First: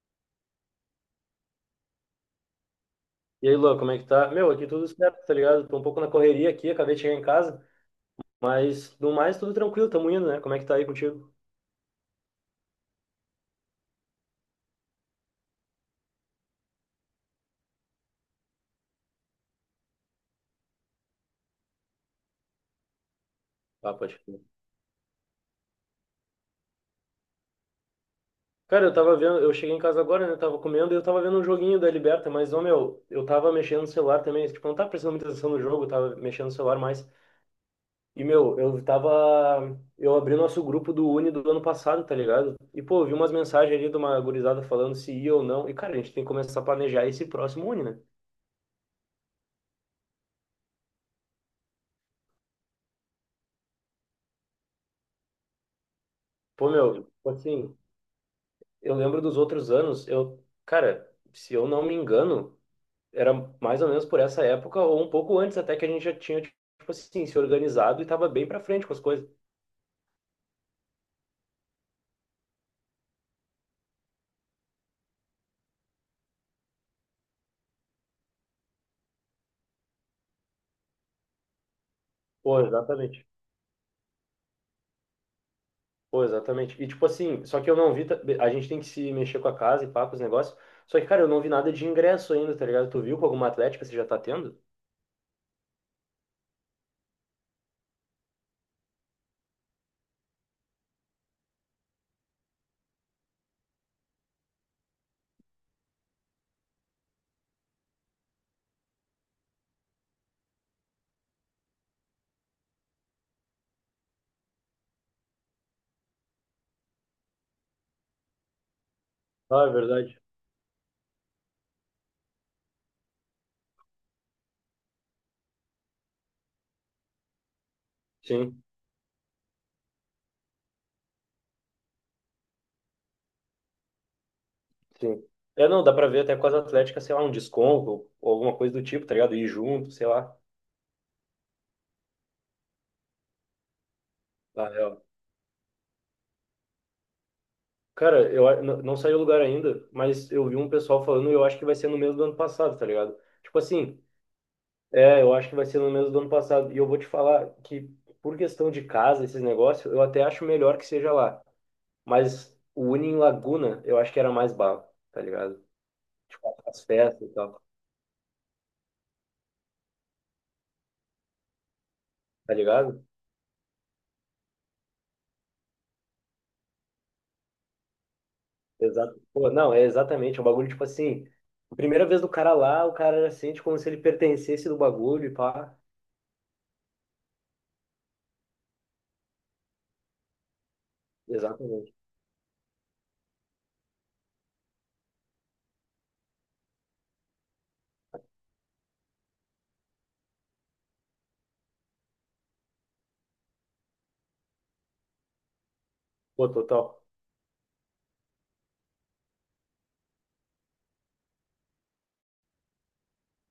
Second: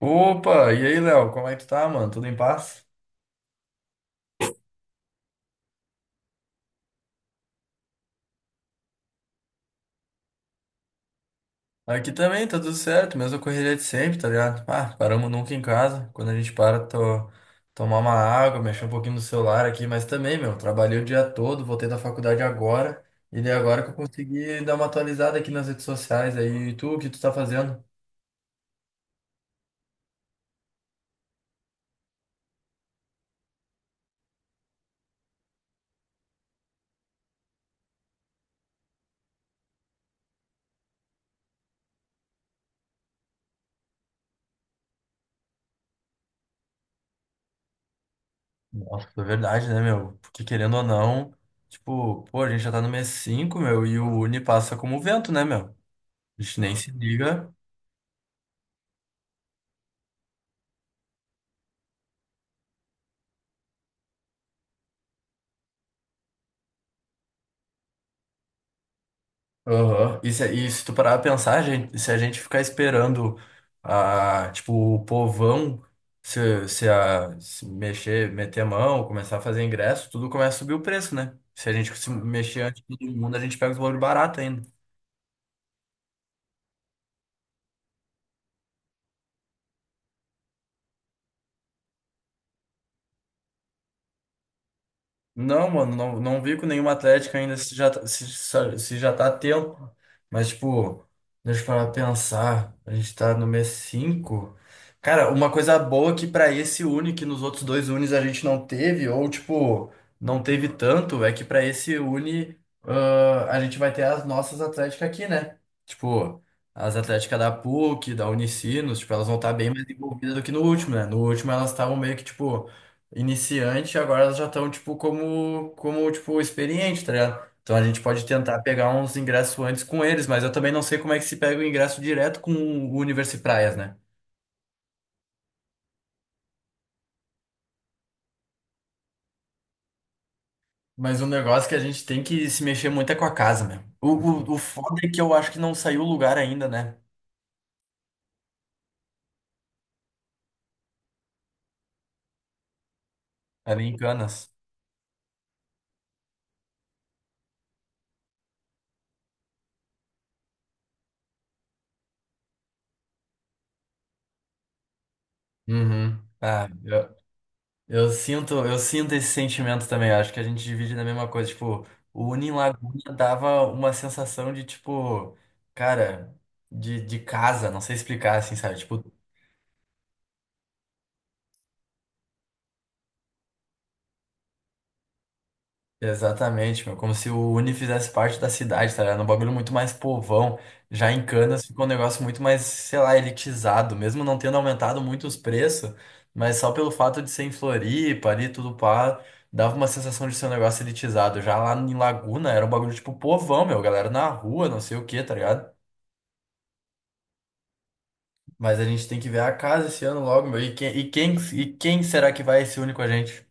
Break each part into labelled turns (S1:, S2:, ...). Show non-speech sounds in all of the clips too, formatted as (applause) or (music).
S1: Opa, e aí, Léo, como é que tu tá, mano? Tudo em paz?
S2: E aí, Luan, como é que tá? Meu, aqui tudo certo, tá ligado? Tô um pouco na correria aqui, acabei de chegar em casa, mas no mais tudo tranquilo, tamo indo, né? Como é que tá aí contigo?
S1: Aqui também, tá tudo certo, mesma correria de sempre, tá ligado? Ah, paramos nunca em casa. Quando a gente para, tô, tomar uma água, mexer um pouquinho no celular aqui, mas também, meu, trabalhei o dia todo, voltei da faculdade agora, e daí agora que
S2: Ah,
S1: eu
S2: pode crer.
S1: consegui dar uma atualizada aqui nas redes sociais aí. E tu, o que tu tá fazendo?
S2: Cara, eu tava vendo, eu cheguei em casa agora, né? Tava comendo e eu tava vendo um joguinho da Liberta, mas, ô, meu, eu tava mexendo no celular também, tipo, não tava prestando muita atenção no jogo, eu tava mexendo no celular mais. E, meu, eu tava. Eu abri nosso grupo do Uni do ano passado, tá ligado? E, pô, eu vi umas mensagens ali de uma gurizada falando se ia ou não. E, cara, a gente tem que começar a planejar esse próximo Uni, né?
S1: Nossa, é verdade, né, meu? Porque querendo ou não, tipo, pô, a gente já tá no mês 5, meu, e o Uni passa como vento, né, meu? A gente
S2: Pô,
S1: nem se
S2: meu, tipo
S1: liga.
S2: assim. Eu lembro dos outros anos, eu, cara, se eu não me engano, era mais ou menos por essa época ou um pouco antes até que a gente já tinha, tipo assim, se organizado e tava bem pra frente com as coisas.
S1: Aham. E se tu parar pra pensar, gente, se a gente ficar esperando a, tipo, o povão se mexer, meter a mão, começar a fazer ingresso, tudo começa a subir o preço, né? Se a gente se
S2: Pô,
S1: mexer antes de todo
S2: exatamente.
S1: mundo, a gente pega os valores baratos ainda.
S2: Pô, exatamente. E tipo assim, só que eu não vi, a gente tem que se mexer com a casa e pá, com os negócios. Só que, cara, eu não vi nada de ingresso ainda, tá ligado? Tu viu com alguma atlética você já tá tendo?
S1: Não, mano, não, não vi com nenhuma atlética ainda se já tá a tempo. Mas, tipo, deixa eu parar pra pensar. A gente tá no mês cinco. Cara, uma coisa boa que pra esse Uni, que nos outros dois Unis a gente não teve, ou, tipo, não teve tanto, é que pra esse Uni, a gente vai ter as nossas atléticas aqui, né? Tipo, as atléticas da PUC, da Unicinos, tipo, elas vão estar
S2: Ah,
S1: bem
S2: é
S1: mais
S2: verdade.
S1: envolvidas do que no último, né? No último elas estavam meio que, tipo iniciante, agora elas já estão, tipo, como, tipo, experiente, tá ligado? Então a gente pode tentar
S2: Sim,
S1: pegar uns ingressos antes com eles, mas eu também não sei como é que se pega o ingresso direto com o Universi Praias, né?
S2: sim. É, não, dá pra ver até com as atléticas, sei lá, um desconto ou alguma coisa do tipo, tá ligado? Ir junto, sei lá.
S1: Mas o negócio que a gente tem que se mexer muito é com a casa, meu. O, o, o
S2: Ah,
S1: foda
S2: é,
S1: é que eu acho que não saiu o lugar ainda, né?
S2: cara, não saiu o lugar ainda, mas eu vi um pessoal falando e eu acho que vai ser no mesmo do ano passado, tá ligado? Tipo
S1: Ali em
S2: assim,
S1: Canas.
S2: é, eu acho que vai ser no mesmo do ano passado. E eu vou te falar que, por questão de casa, esses negócios, eu até acho melhor que seja lá. Mas o Uni em Laguna, eu acho que era mais bala, tá ligado?
S1: Uhum.
S2: Tipo,
S1: Ah,
S2: as
S1: eu.
S2: festas e tal,
S1: Eu sinto esse sentimento também. Acho que a gente divide na mesma coisa. Tipo, o Uni em
S2: tá ligado?
S1: Laguna dava uma sensação de, tipo, cara, de casa, não sei explicar, assim, sabe? Tipo.
S2: Exato. Pô, não, é exatamente, é um bagulho, tipo assim, primeira vez do cara lá, o cara já sente como se ele pertencesse do bagulho e pá.
S1: Exatamente, meu. Como se o Uni fizesse parte da cidade, tá ligado? Um bagulho muito mais povão. Já em Canas ficou um
S2: Exatamente.
S1: negócio muito mais, sei lá, elitizado, mesmo não tendo aumentado muito os preços, mas só pelo fato de ser em Floripa ali, tudo pá, dava uma sensação de ser um negócio elitizado. Já lá em Laguna era um bagulho tipo povão, meu, galera na rua, não sei o que, tá ligado?
S2: Pô, total.
S1: Mas a gente tem que ver a casa esse ano logo, meu. E quem será que vai se unir com a gente?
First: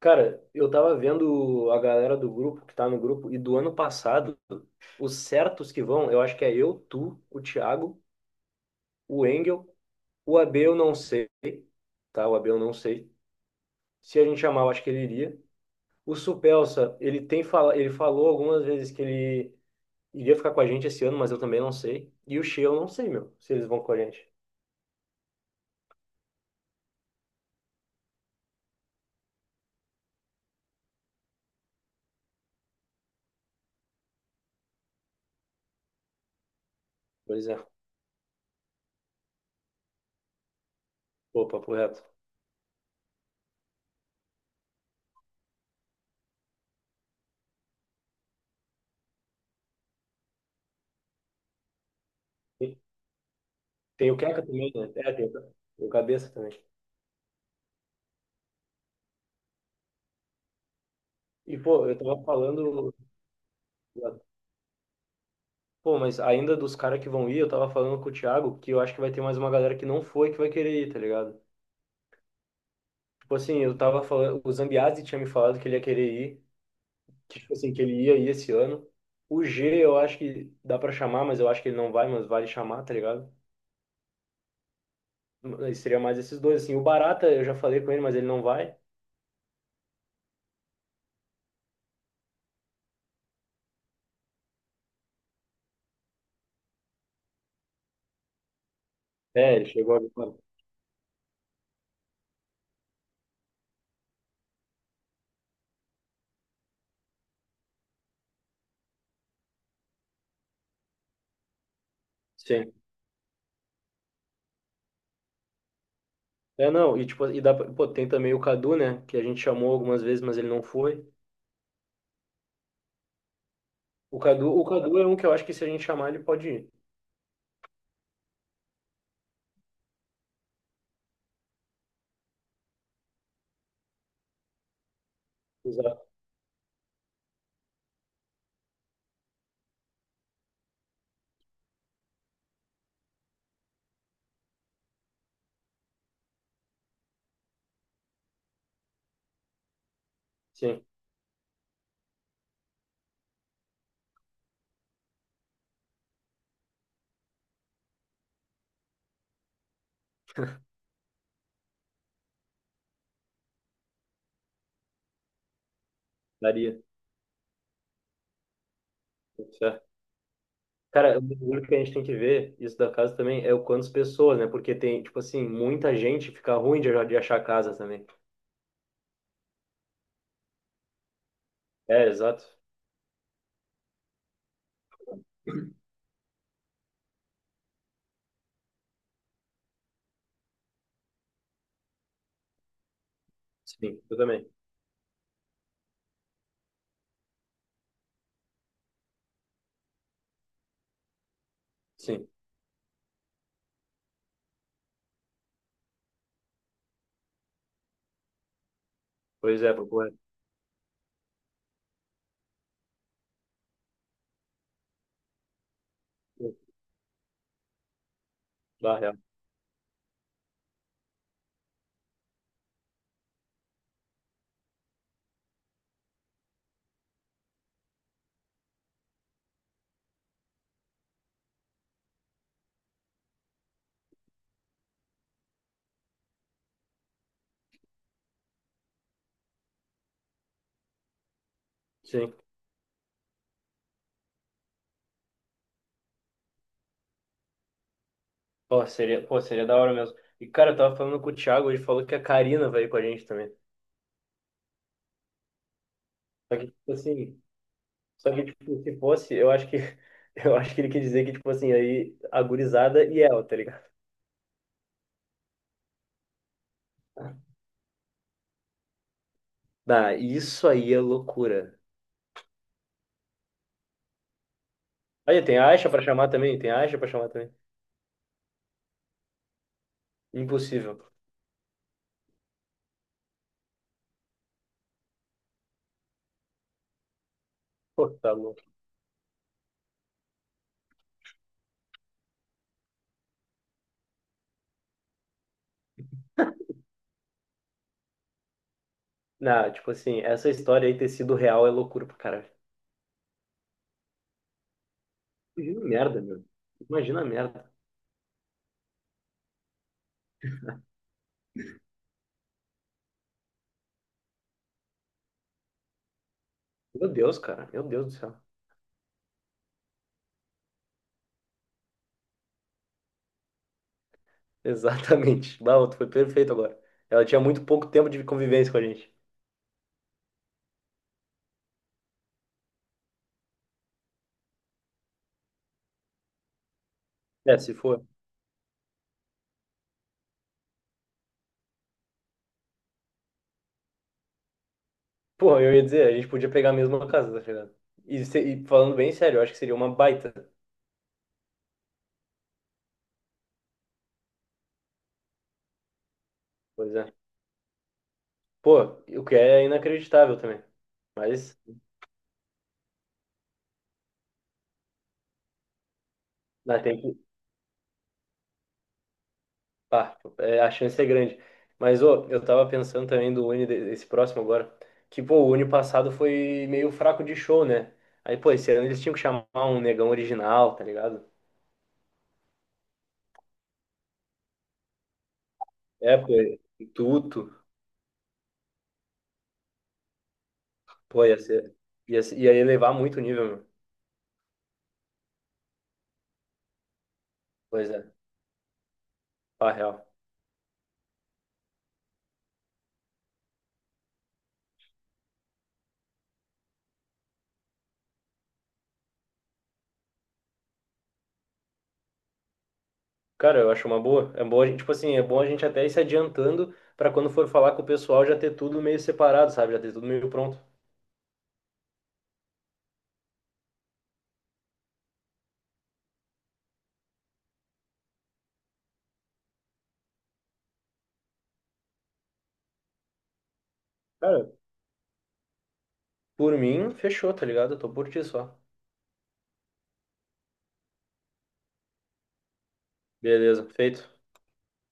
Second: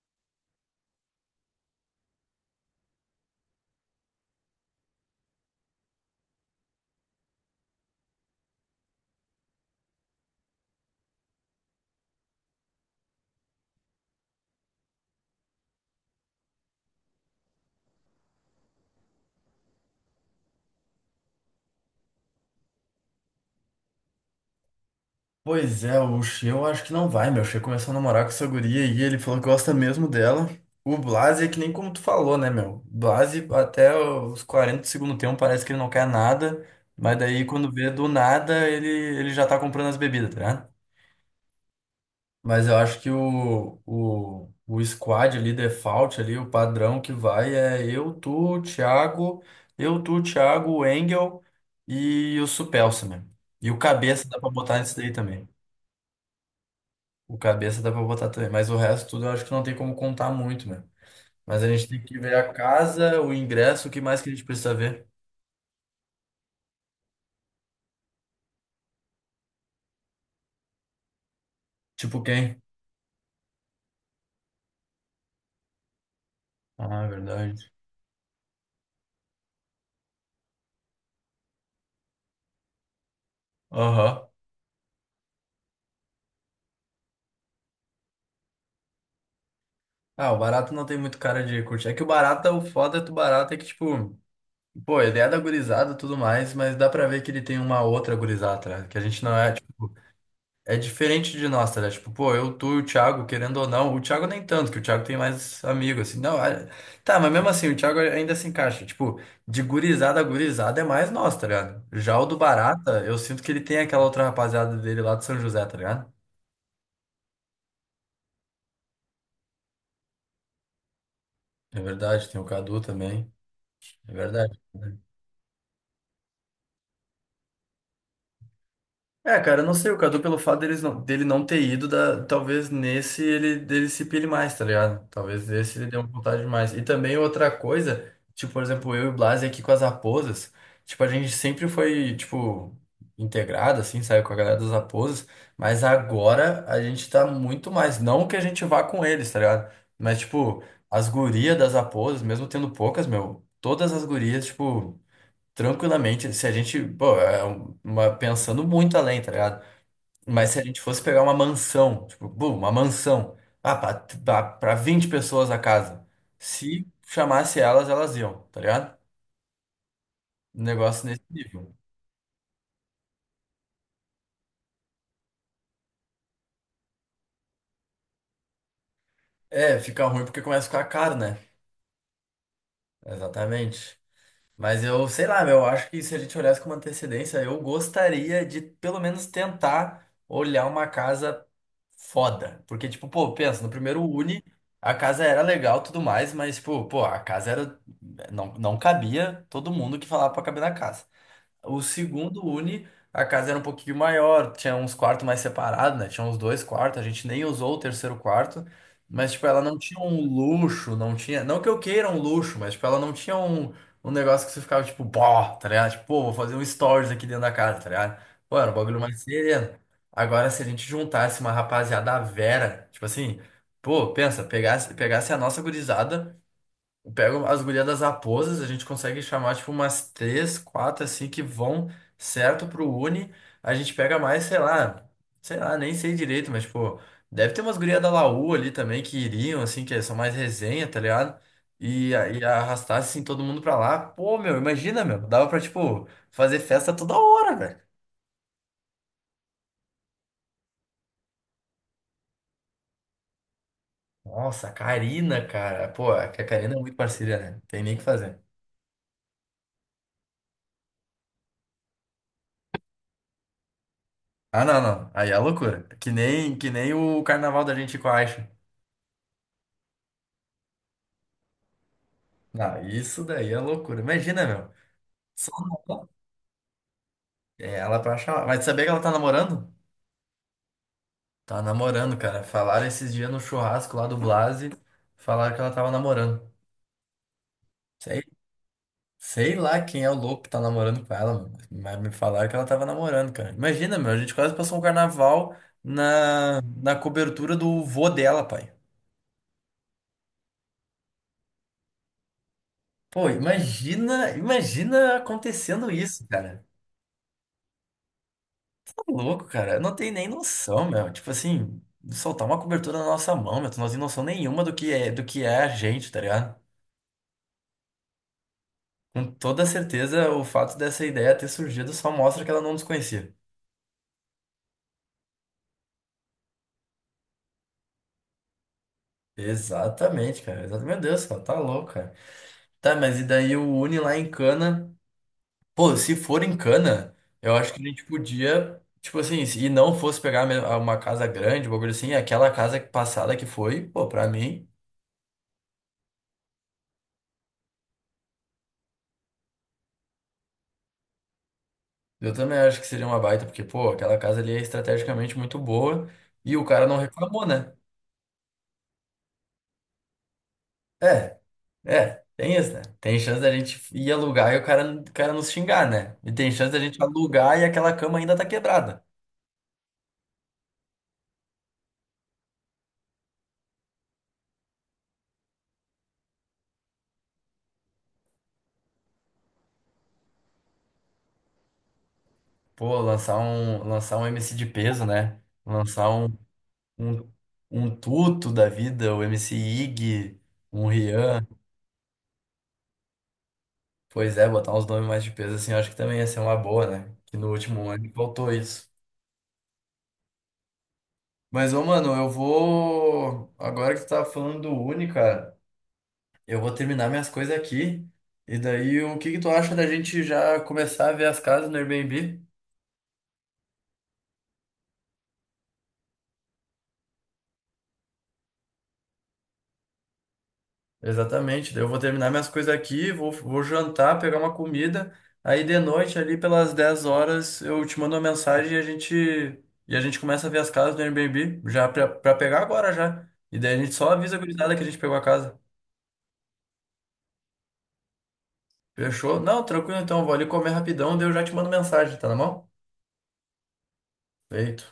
S2: Cara, eu tava vendo a galera do grupo, que tá no grupo, e do ano passado, os certos que vão, eu acho que é eu, tu, o Thiago, o Engel, o AB eu não sei, tá? O AB eu não sei. Se a gente chamar, eu acho que ele iria. O Supelsa, ele falou algumas vezes que ele iria ficar com a gente esse ano, mas eu também não sei. E o Shea eu não sei, meu, se eles vão com a gente.
S1: Pois é, o Xê eu acho que não vai, meu. O Xê começou a namorar com essa guria e ele falou que gosta mesmo dela. O Blase é que nem como tu falou, né, meu? O Blase até os 40 do segundo tempo parece que ele não quer nada, mas daí
S2: Pois é,
S1: quando vê do nada ele já tá comprando as bebidas, tá ligado?
S2: pô, papo reto.
S1: Mas eu acho que o squad ali, default ali, o padrão que vai é eu, tu, Thiago, o Engel e o
S2: Tem
S1: Supelsa, né? E o
S2: tem o
S1: cabeça dá
S2: Keka
S1: pra
S2: também,
S1: botar
S2: né?
S1: nisso daí
S2: É, tem o
S1: também.
S2: tem o Cabeça também.
S1: O cabeça dá pra botar também, mas o resto tudo eu acho que não tem como contar muito, né?
S2: E,
S1: Mas a
S2: pô,
S1: gente
S2: eu
S1: tem que
S2: tava
S1: ver a
S2: falando.
S1: casa, o ingresso, o que mais que a gente precisa ver?
S2: Pô, mas ainda dos caras que vão ir, eu tava falando com o Thiago que eu acho que vai ter mais uma galera que não foi que vai querer ir, tá ligado?
S1: Tipo quem?
S2: Tipo assim, eu tava falando, o Zambiasi tinha me falado que ele ia querer ir,
S1: Ah, é
S2: que tipo
S1: verdade.
S2: assim, que ele ia ir esse ano. O G, eu acho que dá pra chamar, mas eu acho que ele não vai, mas vale chamar, tá ligado?
S1: Aham.
S2: Mas seria mais esses dois, assim. O Barata, eu já falei com ele, mas ele não vai.
S1: Ah, o barato não tem muito cara de curtir. É que o barato, o foda do barato é que, tipo, pô, a ideia da gurizada e tudo mais, mas dá pra ver que ele tem uma outra gurizada, né? Que a gente não é.
S2: É, ele chegou agora.
S1: É diferente de nós, tá ligado? Tipo, pô, eu, tu e o Thiago, querendo ou não, o Thiago nem tanto, que o Thiago tem mais amigo, assim. Não, tá, mas mesmo assim, o Thiago ainda se encaixa. Tipo, de gurizada a gurizada é mais nós, tá ligado? Já o do
S2: Sim.
S1: Barata, eu sinto que ele tem aquela outra rapaziada dele lá de São José, tá ligado?
S2: É, não, e tipo, e dá pra, pô, tem também o Cadu, né, que a gente chamou algumas vezes, mas ele não foi.
S1: É verdade, tem o Cadu também. É verdade.
S2: O Cadu é um que eu acho que se a gente chamar, ele pode ir.
S1: É, cara, eu não sei, o Cadu, pelo fato dele não ter ido, talvez nesse ele dele se pile mais, tá ligado? Talvez nesse ele dê uma
S2: Exato.
S1: vontade mais. E também outra coisa, tipo, por exemplo, eu e o Blasi aqui com as raposas, tipo, a gente sempre foi, tipo, integrado, assim, saiu com a galera das raposas, mas agora a gente tá muito mais, não que a gente vá com eles, tá ligado? Mas, tipo,
S2: Sim.
S1: as gurias das raposas, mesmo tendo poucas, meu, todas as gurias, tipo. Tranquilamente, se a gente, pô, é um, uma, pensando muito além, tá ligado? Mas se a gente fosse pegar uma mansão, tipo, bum, uma mansão, pra 20 pessoas a casa,
S2: Daria,
S1: se chamasse elas, elas iam, tá ligado?
S2: tudo certo.
S1: Um negócio
S2: Cara, o
S1: nesse
S2: bagulho
S1: nível.
S2: que a gente tem que ver, isso da casa também, é o quantas pessoas, né? Porque tem, tipo assim, muita gente fica ruim de achar casa também.
S1: É, fica ruim porque começa a ficar caro, né?
S2: É, exato.
S1: Exatamente. Mas eu, sei lá, meu, eu acho que se a gente olhasse com uma antecedência, eu gostaria de pelo menos tentar olhar uma casa foda. Porque, tipo, pô, pensa, no
S2: Sim,
S1: primeiro
S2: eu
S1: Uni,
S2: também.
S1: a casa era legal e tudo mais, mas, tipo, pô, a casa era. Não, não cabia todo mundo que falava pra caber na casa. O
S2: Sim.
S1: segundo Uni, a casa era um pouquinho maior, tinha uns quartos mais separados, né? Tinha uns dois quartos, a gente nem usou o terceiro quarto, mas, tipo, ela
S2: Pois é,
S1: não tinha
S2: pô, é.
S1: um luxo, não tinha. Não que eu queira um luxo, mas, tipo, ela não tinha um negócio que você ficava, tipo, pó, tá ligado? Tipo, pô, vou fazer um stories aqui dentro da casa, tá ligado? Pô, era um
S2: Bah,
S1: bagulho
S2: real.
S1: mais sereno. Agora, se a gente juntasse uma rapaziada à Vera, tipo assim, pô, pensa, pegasse a nossa gurizada. Pego as gurias das aposas, a gente consegue chamar tipo umas três, quatro assim que vão certo pro Uni. A gente pega mais, sei lá, nem sei direito, mas tipo, deve ter umas gurias da Laú ali também que iriam, assim, que são mais resenha, tá ligado? E, a-
S2: Sim.
S1: e arrastasse assim todo mundo pra lá. Pô, meu, imagina, meu, dava pra tipo fazer festa toda hora, velho.
S2: Pô, seria da hora mesmo. E, cara, eu tava falando com o Thiago, ele falou que a Karina vai ir com a gente também.
S1: Nossa, a Karina, cara. Pô, é que a
S2: Só que,
S1: Karina é
S2: tipo
S1: muito parceira,
S2: assim,
S1: né? Tem nem o que
S2: só
S1: fazer.
S2: que, tipo, se fosse, eu acho que, (laughs) eu acho que ele quer dizer que, tipo assim, aí, a gurizada e ela, tá ligado?
S1: Ah, não, não. Aí é loucura. Que nem o carnaval da gente com a Aixa.
S2: Ah, isso aí é loucura.
S1: Não, isso daí é loucura. Imagina, meu.
S2: Aí
S1: Só
S2: tem Aisha pra
S1: no-
S2: chamar também, tem Aisha pra chamar também.
S1: É, ela pra chamar. Mas sabia que ela tá namorando?
S2: Impossível.
S1: Tá namorando, cara. Falaram esses dias no churrasco lá do Blase. Falaram que ela tava namorando.
S2: Pô,
S1: Sei,
S2: tá louco.
S1: sei lá quem é o louco que tá namorando com ela, meu, mas me falaram que ela tava namorando, cara. Imagina, meu. A gente quase passou um carnaval na cobertura do vô dela, pai.
S2: Não, tipo assim, essa história aí ter sido real é loucura pro cara.
S1: Pô, imagina
S2: Imagina a
S1: acontecendo
S2: merda,
S1: isso,
S2: meu.
S1: cara.
S2: Imagina a merda.
S1: Que louco, cara. Eu não tenho nem noção, meu. Tipo assim, soltar uma cobertura na nossa mão, meu. Tu não tem noção nenhuma do que é a gente, tá ligado?
S2: Meu Deus, cara. Meu Deus do céu. (laughs)
S1: Com toda certeza, o fato dessa ideia ter surgido só mostra que ela não nos conhecia.
S2: Exatamente. Bah, tu foi perfeito agora. Ela tinha muito pouco tempo de convivência com a gente.
S1: Exatamente, cara. Exatamente. Meu Deus, cara, tá louco, cara. Tá, mas e daí o Uni lá em Cana? Pô, se for em Cana, eu
S2: É,
S1: acho
S2: se
S1: que a gente
S2: for.
S1: podia, tipo assim, se não fosse pegar uma casa grande, um bagulho assim, aquela casa passada que foi, pô, pra mim.
S2: Pô, eu ia dizer, a gente podia pegar a mesma casa, tá chegando. E, e falando bem sério, eu acho que seria uma baita.
S1: Eu também acho que seria uma baita, porque, pô, aquela casa ali é estrategicamente muito boa e o cara
S2: Pois
S1: não
S2: é.
S1: reclamou, né?
S2: Pô, o que é inacreditável também.
S1: É,
S2: Mas,
S1: é, tem isso, né? Tem chance da gente ir alugar e o cara nos xingar, né? E tem chance da
S2: né,
S1: gente alugar e aquela cama ainda tá quebrada.
S2: pá, é, a chance é grande. Mas, ô, eu tava pensando também do Uni, esse próximo agora, que, pô, o Uni passado foi meio fraco de show, né? Aí, pô, esse ano eles tinham que chamar um negão original, tá ligado?
S1: Pô, lançar um MC de peso, né? Lançar
S2: É, pô,
S1: um,
S2: tudo.
S1: um Tuto da vida, o MC Ig, um
S2: Pô, ia
S1: Rian.
S2: ser, ia elevar muito o nível, meu.
S1: Pois é, botar uns nomes mais de peso assim, eu acho que também ia ser uma boa, né? Que no último
S2: Pois
S1: ano
S2: é,
S1: faltou isso.
S2: pá, real.
S1: Mas, ô, mano, eu vou. Agora que tu tá falando do Uni, cara, eu vou terminar minhas coisas aqui. E daí, o que que tu acha da gente já começar a ver as casas no Airbnb?
S2: Cara, eu acho uma boa. É bom a gente, tipo assim, é bom a gente até ir se adiantando pra quando for falar com o pessoal já ter tudo meio separado, sabe? Já ter tudo meio pronto.
S1: Exatamente. Daí eu vou terminar minhas coisas aqui, vou jantar, pegar uma comida. Aí de noite, ali pelas 10 horas, eu te mando uma mensagem e a gente começa a ver as casas no Airbnb, já pra pegar agora já. E daí a gente só avisa a
S2: Cara,
S1: gurizada que a gente pegou a casa.
S2: por mim, fechou, tá ligado? Eu tô por ti só.
S1: Fechou? Não, tranquilo então, eu vou ali comer rapidão, daí eu já te mando mensagem, tá na mão?
S2: Beleza, feito.
S1: Feito.